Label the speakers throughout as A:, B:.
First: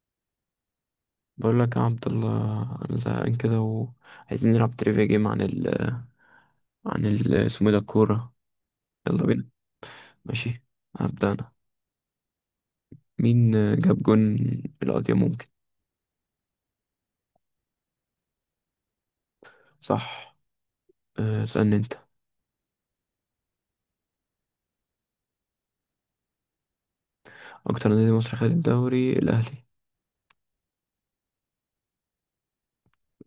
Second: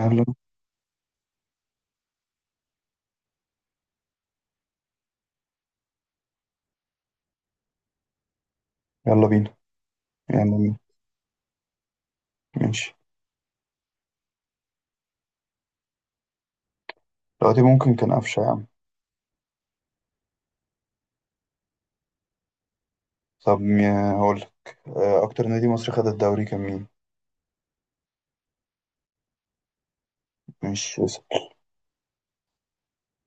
A: يلا
B: بقول لك يا عبد الله، انا زهقان كده وعايزين نلعب تريفيا جيم عن ال اسمه إيه ده الكورة. يلا
A: يلا
B: بينا.
A: بينا.
B: ماشي.
A: يعني،
B: هبدأ انا.
A: ماشي.
B: مين جاب جون؟ القضية ممكن.
A: دلوقتي ممكن كان قفشة يا عم.
B: صح. اسألني انت.
A: طب هقولك. أكتر نادي مصري خد الدوري كان مين؟
B: اكتر نادي مصري خد الدوري؟ الاهلي.
A: مش اسم.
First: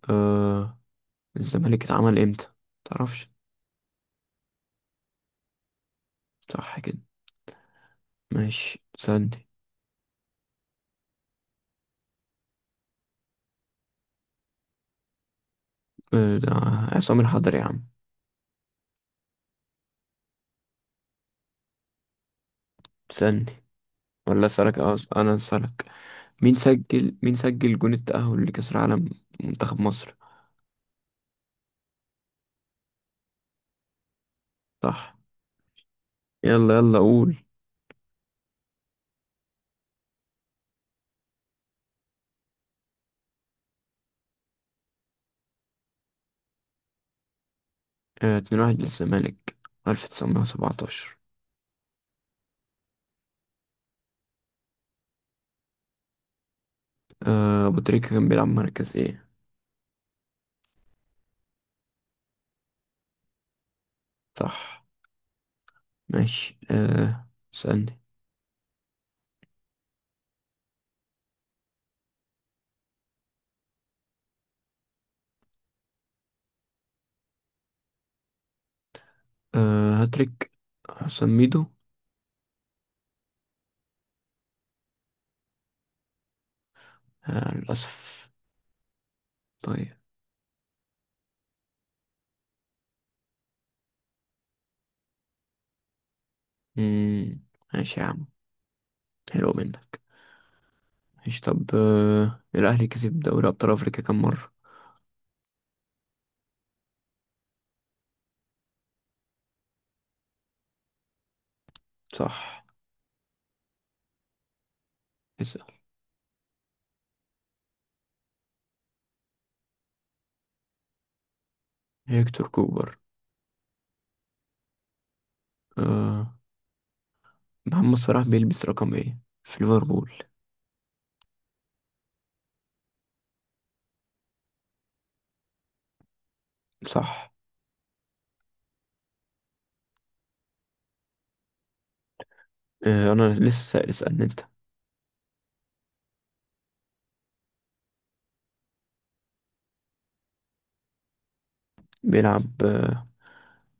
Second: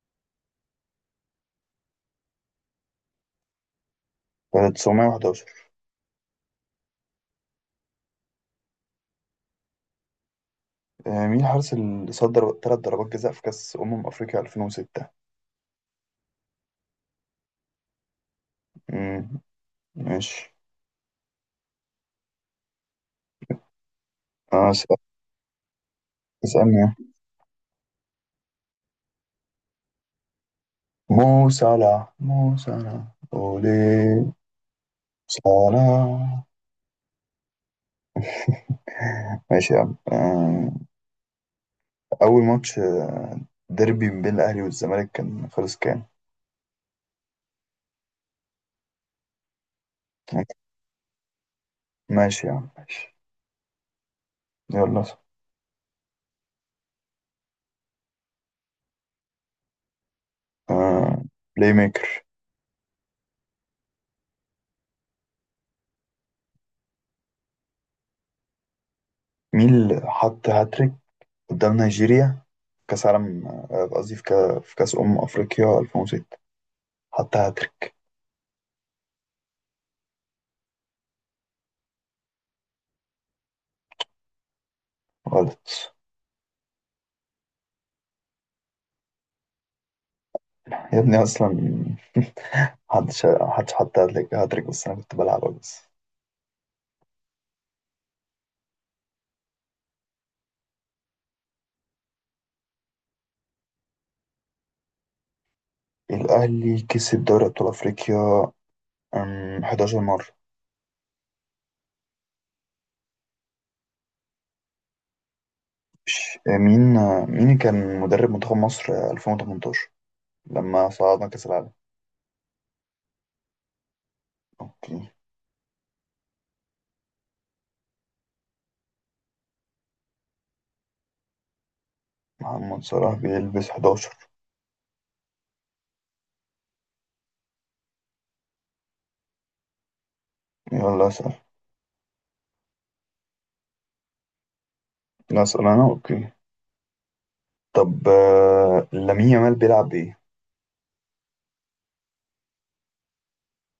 B: أه. الزمالك اتعمل امتى؟ متعرفش.
A: 911.
B: صح كده. ماشي اسألني.
A: مين الحارس اللي صدر 3 ضربات جزاء في كأس أمم أفريقيا 2006؟
B: ده عصام الحضري يا عم.
A: مم، ماشي.
B: اسألني ولا
A: آه،
B: اسألك؟
A: اس-
B: انا اسألك. مين
A: اسألني.
B: سجل مين سجل جون التأهل لكأس العالم؟ منتخب مصر.
A: مو صلاح أولي
B: صح.
A: صلاح.
B: يلا يلا قول.
A: ماشي يا عم. أول ماتش، ديربي بين الأهلي والزمالك كان خلص كام؟
B: 2-1 للزمالك. 1917.
A: ماشي يا عم، ماشي. يلا.
B: أبو تريكة كان بيلعب مركز ايه؟
A: آه بلاي ميكر.
B: صح. ماشي سألني.
A: مين اللي حط هاتريك قدام نيجيريا كأس عالم، قصدي في في كأس أمم أفريقيا 2006 حط هاتريك؟
B: هاتريك حسام ميدو.
A: غلط.
B: للأسف. طيب.
A: يا ابني أصلا محدش حط هاتريك بس أنا كنت بلعب بس.
B: مم. ماشي يا عم، حلو منك. ماشي طب الأهلي كسب دوري أبطال أفريقيا كام مرة؟
A: الأهلي كسب دوري أبطال أفريقيا 11 مرة.
B: صح. اسأل.
A: مين، مين كان مدرب منتخب مصر 2018 لما صعدنا كأس العالم؟
B: هيكتور كوبر.
A: أوكي.
B: أه. محمد صلاح بيلبس رقم ايه في ليفربول؟
A: محمد صلاح بيلبس 11.
B: صح.
A: يلا أسأل.
B: أنا لسه سائل، اسألني انت.
A: لا، أسأل أنا. أوكي. طب لامين يامال بيلعب ايه؟
B: بيلعب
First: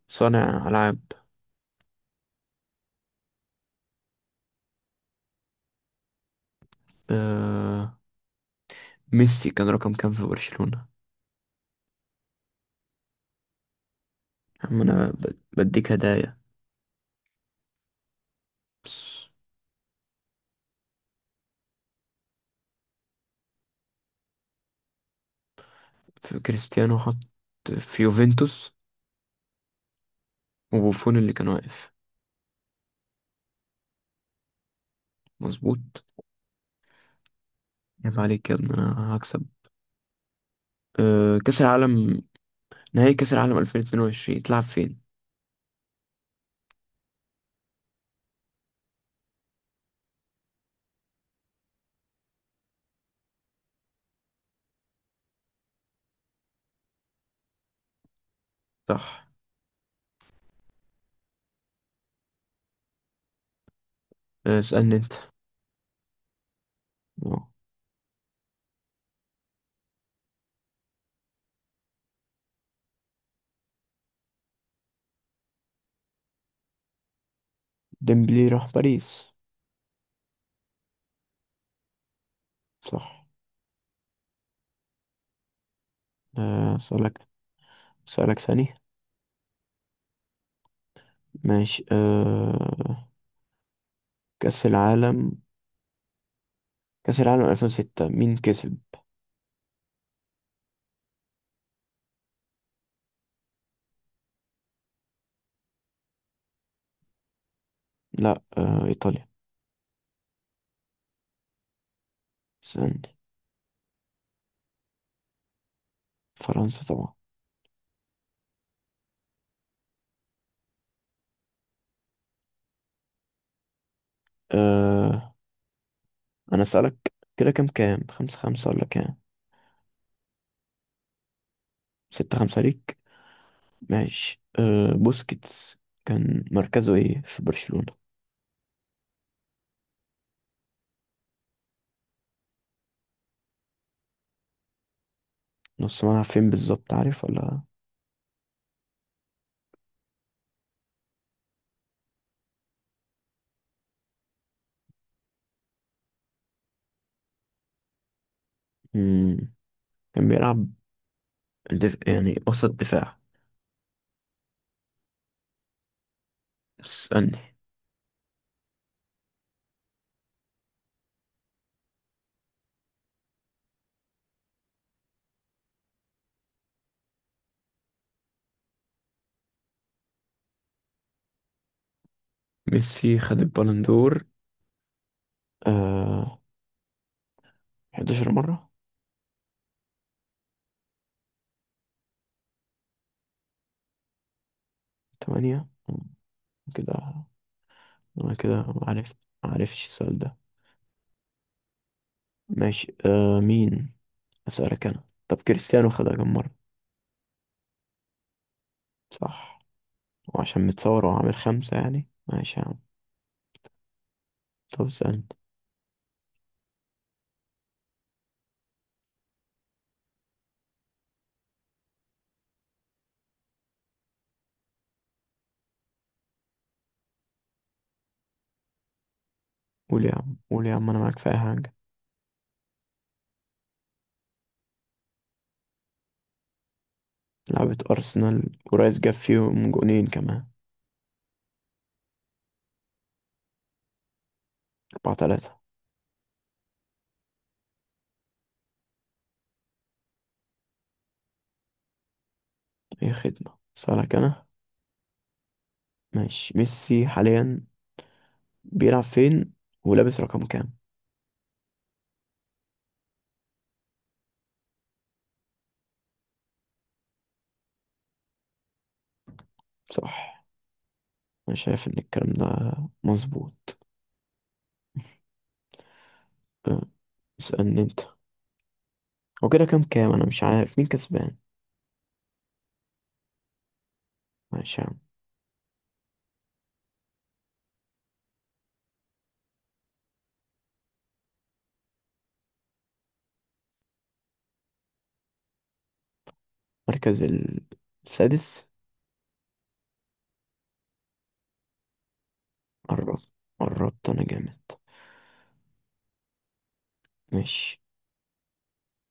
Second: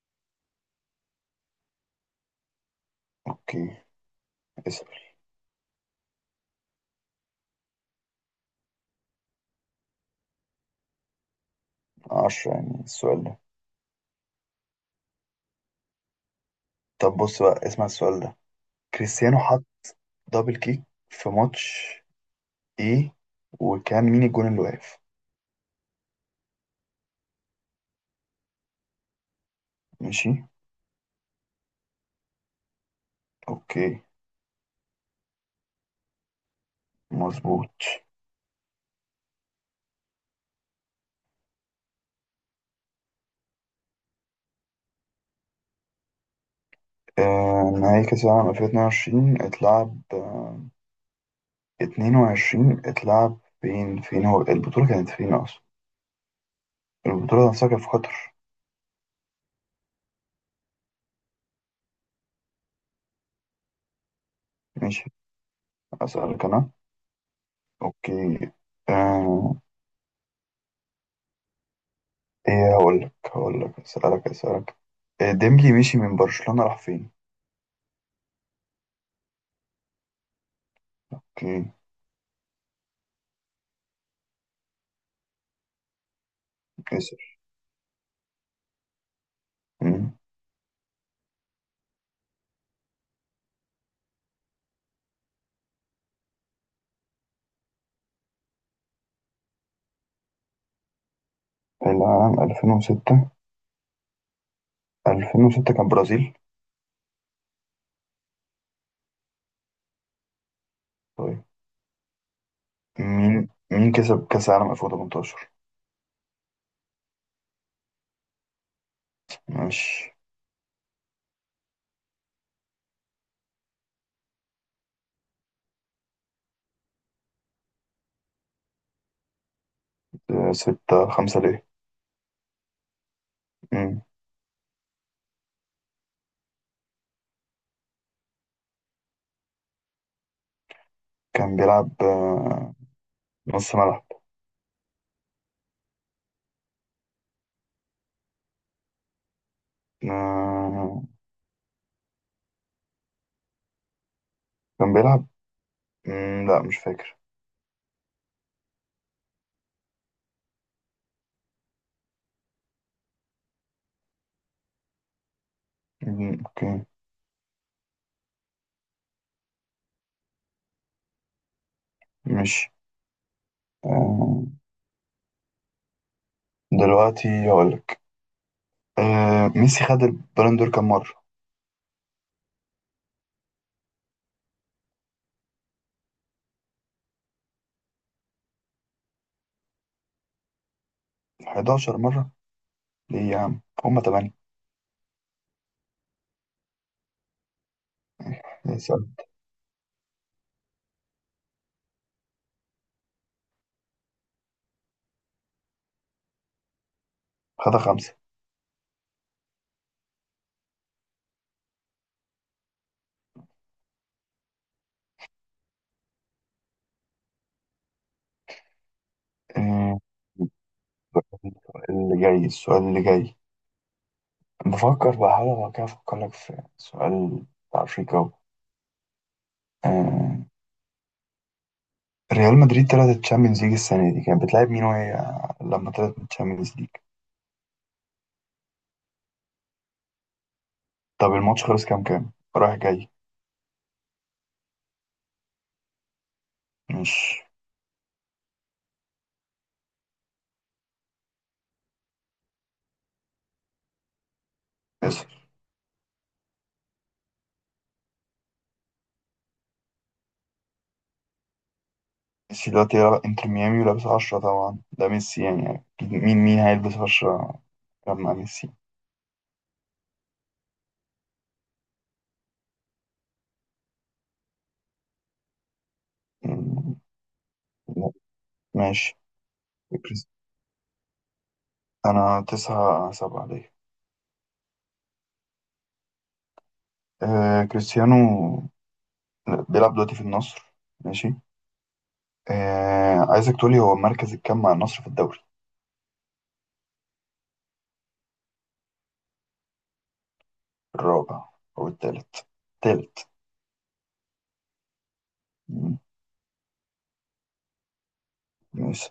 B: صانع ألعاب.
A: اوكي، اسأل.
B: آه... ميسي كان رقم كام في برشلونة؟
A: 10 يعني السؤال ده؟
B: يا عم أنا بديك هدايا
A: طب بص بقى، اسمع السؤال ده.
B: بس.
A: كريستيانو حط دبل كيك في ماتش ايه، وكان مين الجون اللي واقف؟
B: في كريستيانو حط في يوفنتوس
A: ماشي.
B: وبوفون اللي كان واقف.
A: اوكي.
B: مظبوط.
A: مظبوط.
B: عيب عليك يا ابني، أنا هكسب كأس العالم. نهائي كأس العالم 2022 تلعب فين؟
A: نهائي كأس العالم 2022 اتلعب، 22 اتلعب فين، فين هو البطولة كانت فين أصلا؟ البطولة نفسها كانت في قطر.
B: صح. اسألني
A: ماشي.
B: أنت.
A: أسألك أنا.
B: آه،
A: اوكي. آه، ايه، هقول لك، اسالك. إيه، ديمبلي مشي من برشلونة راح فين؟
B: ديمبلي راح باريس.
A: امم
B: صح.
A: نسر.
B: أسألك. أسألك ثاني.
A: امم
B: ماشي كأس العالم كأس العالم 2006 مين كسب؟
A: العام 2006 كان برازيل.
B: لا، إيطاليا.
A: طيب.
B: استنى.
A: مين كسب كأس العالم 2018؟
B: فرنسا طبعا.
A: ماشي.
B: آه. أنا أسألك كده، كام 5-5 ولا كام؟
A: 6-5 ليه؟
B: 6-5 ليك.
A: امم
B: ماشي بوسكيتس كان مركزه إيه في برشلونة؟
A: كان بيلعب نص ملعب.
B: نص ملعب. فين بالظبط، عارف ولا؟
A: آه، كان بيلعب. مم، لا مش فاكر.
B: مم. كان بيلعب يعني وسط دفاع.
A: مم، اوكي.
B: استنى.
A: مش. آه، دلوقتي هقول لك. ميسي خد البالون دور كام مرة؟
B: ميسي خد البالون دور آه 11 مرة.
A: 11 مرة؟ ليه يا عم، هما 8.
B: 8 كده. أنا كده ما
A: اسأل.
B: عرفت. ما عرفتش السؤال ده. ماشي مين. أسألك أنا، طب كريستيانو خدها كم مرة؟
A: خدها 5.
B: صح. وعشان متصور وعامل خمسة يعني، ماشي يا عم. طب اسألني.
A: آه، اللي جاي السؤال اللي جاي. بفكر بقى حاجة، لو كده أفكر لك في سؤال بتاع أفريقيا أهو.
B: قول يا عم
A: آه،
B: قول يا عم أنا معاك في أي حاجة.
A: ريال مدريد طلعت الشامبيونز ليج السنة دي كانت بتلعب مين، وهي لما طلعت من الشامبيونز ليج؟
B: لعبة أرسنال ورايس جاب فيهم جونين كمان.
A: طب الماتش خلص كام كام رايح جاي؟
B: 4-3.
A: مش.
B: أي خدمة. اسألك أنا.
A: اسف.
B: ماشي. ميسي حاليا بيلعب فين ولابس رقم كام؟
A: ميسي دلوقتي يلعب انتر ميامي ولابس 10، طبعا ده ميسي يعني، أكيد مين مين هيلبس 10 لما ميسي.
B: صح. أنا شايف إن الكلام ده مظبوط. أه،
A: مم،
B: اسألني أنت.
A: ماشي.
B: هو كده كام أنا
A: كريس-
B: مش عارف مين كسبان.
A: أنا 9-7.
B: ماشي يا عم.
A: كريستيانو بيلعب دلوقتي في النصر. ماشي. عايزك تقولي هو مركز الكام مع النصر في الدوري.
B: مركز السادس.
A: الرابع أو التالت، التالت.
B: قربت قربت، أنا جامد.
A: مم،
B: ماشي.
A: ماشي.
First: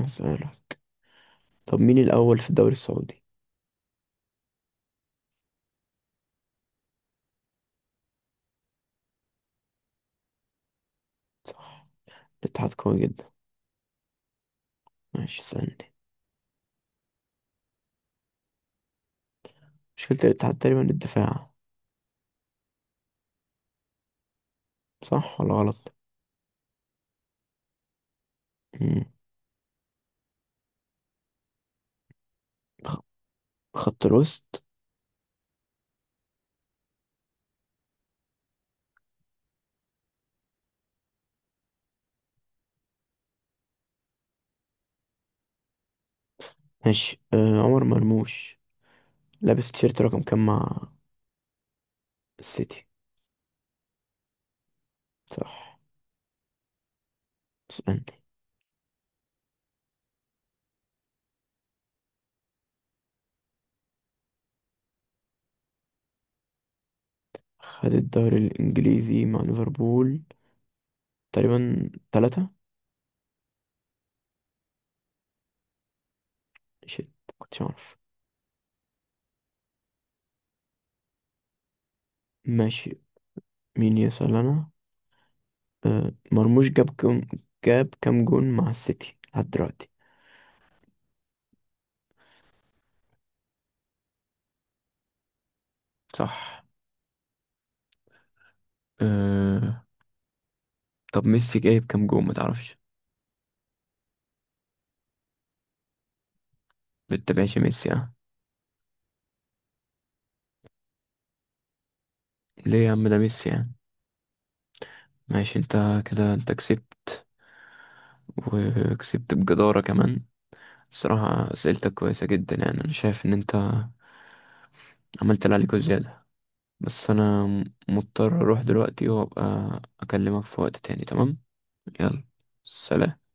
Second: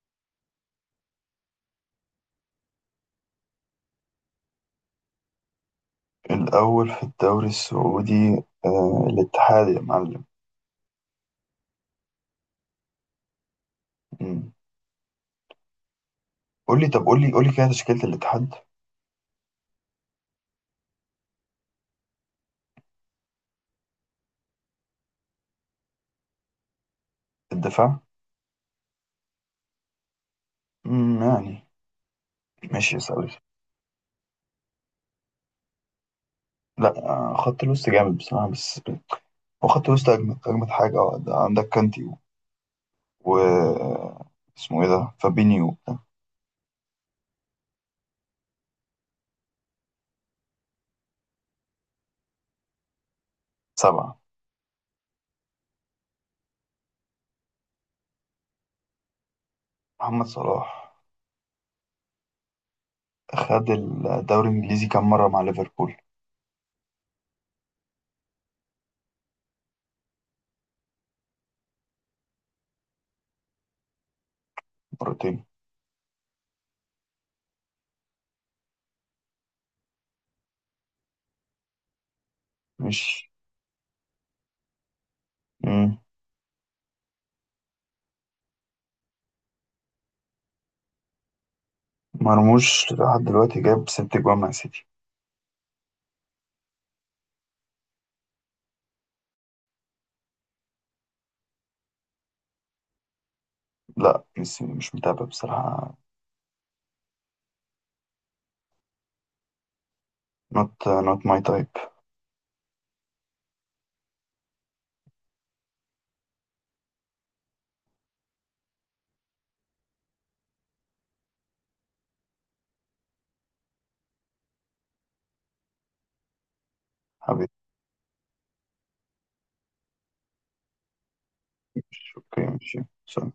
B: أسألك، طب مين الأول في الدوري السعودي؟
A: الأول في الدوري السعودي الاتحاد يا معلم.
B: صح. الاتحاد قوي جدا.
A: مم.
B: ماشي اسألني.
A: قولي. طب، قولي كده تشكيلة الاتحاد.
B: مشكلة الاتحاد تقريبا الدفاع. صح ولا غلط؟
A: الدفاع.
B: مم.
A: مم، يعني ماشي يا
B: خ-
A: سوري.
B: خط الوسط.
A: لا، خط الوسط جامد بصراحة، بس هو خط الوسط أجمد أجمد حاجة. ده عندك كانتي و اسمه إيه ده فابينيو.
B: ماشي عمر مرموش لابس تيشيرت رقم كام مع السيتي؟
A: 7.
B: صح. اسألني.
A: محمد صلاح خد الدوري الإنجليزي كام مرة مع ليفربول؟
B: خد الدوري الإنجليزي مع ليفربول تقريبا تلاتة.
A: مرتين.
B: شيت. كنتش أعرف. ماشي.
A: مش.
B: مين يسأل أنا؟
A: مم.
B: مرموش جاب كام جون مع السيتي لحد دلوقتي؟
A: مرموش لحد دلوقتي جاب 6 جوان مع سيتي.
B: صح. أه... طب ميسي جايب كام جون، ما تعرفش؟
A: لا، مش متابع بصراحة.
B: بتتابعش ميسي يعني؟
A: not not my type.
B: ليه يا عم، ده ميسي يعني. ماشي انت، كده انت كسبت، وكسبت بجدارة كمان. الصراحة أسئلتك كويسة جدا، يعني أنا شايف إن أنت عملت اللي عليك وزيادة. بس أنا
A: حبيبي.
B: مضطر أروح دلوقتي وأبقى أكلمك في وقت تاني. تمام.
A: مش
B: يلا.
A: اوكي. مش
B: سلام.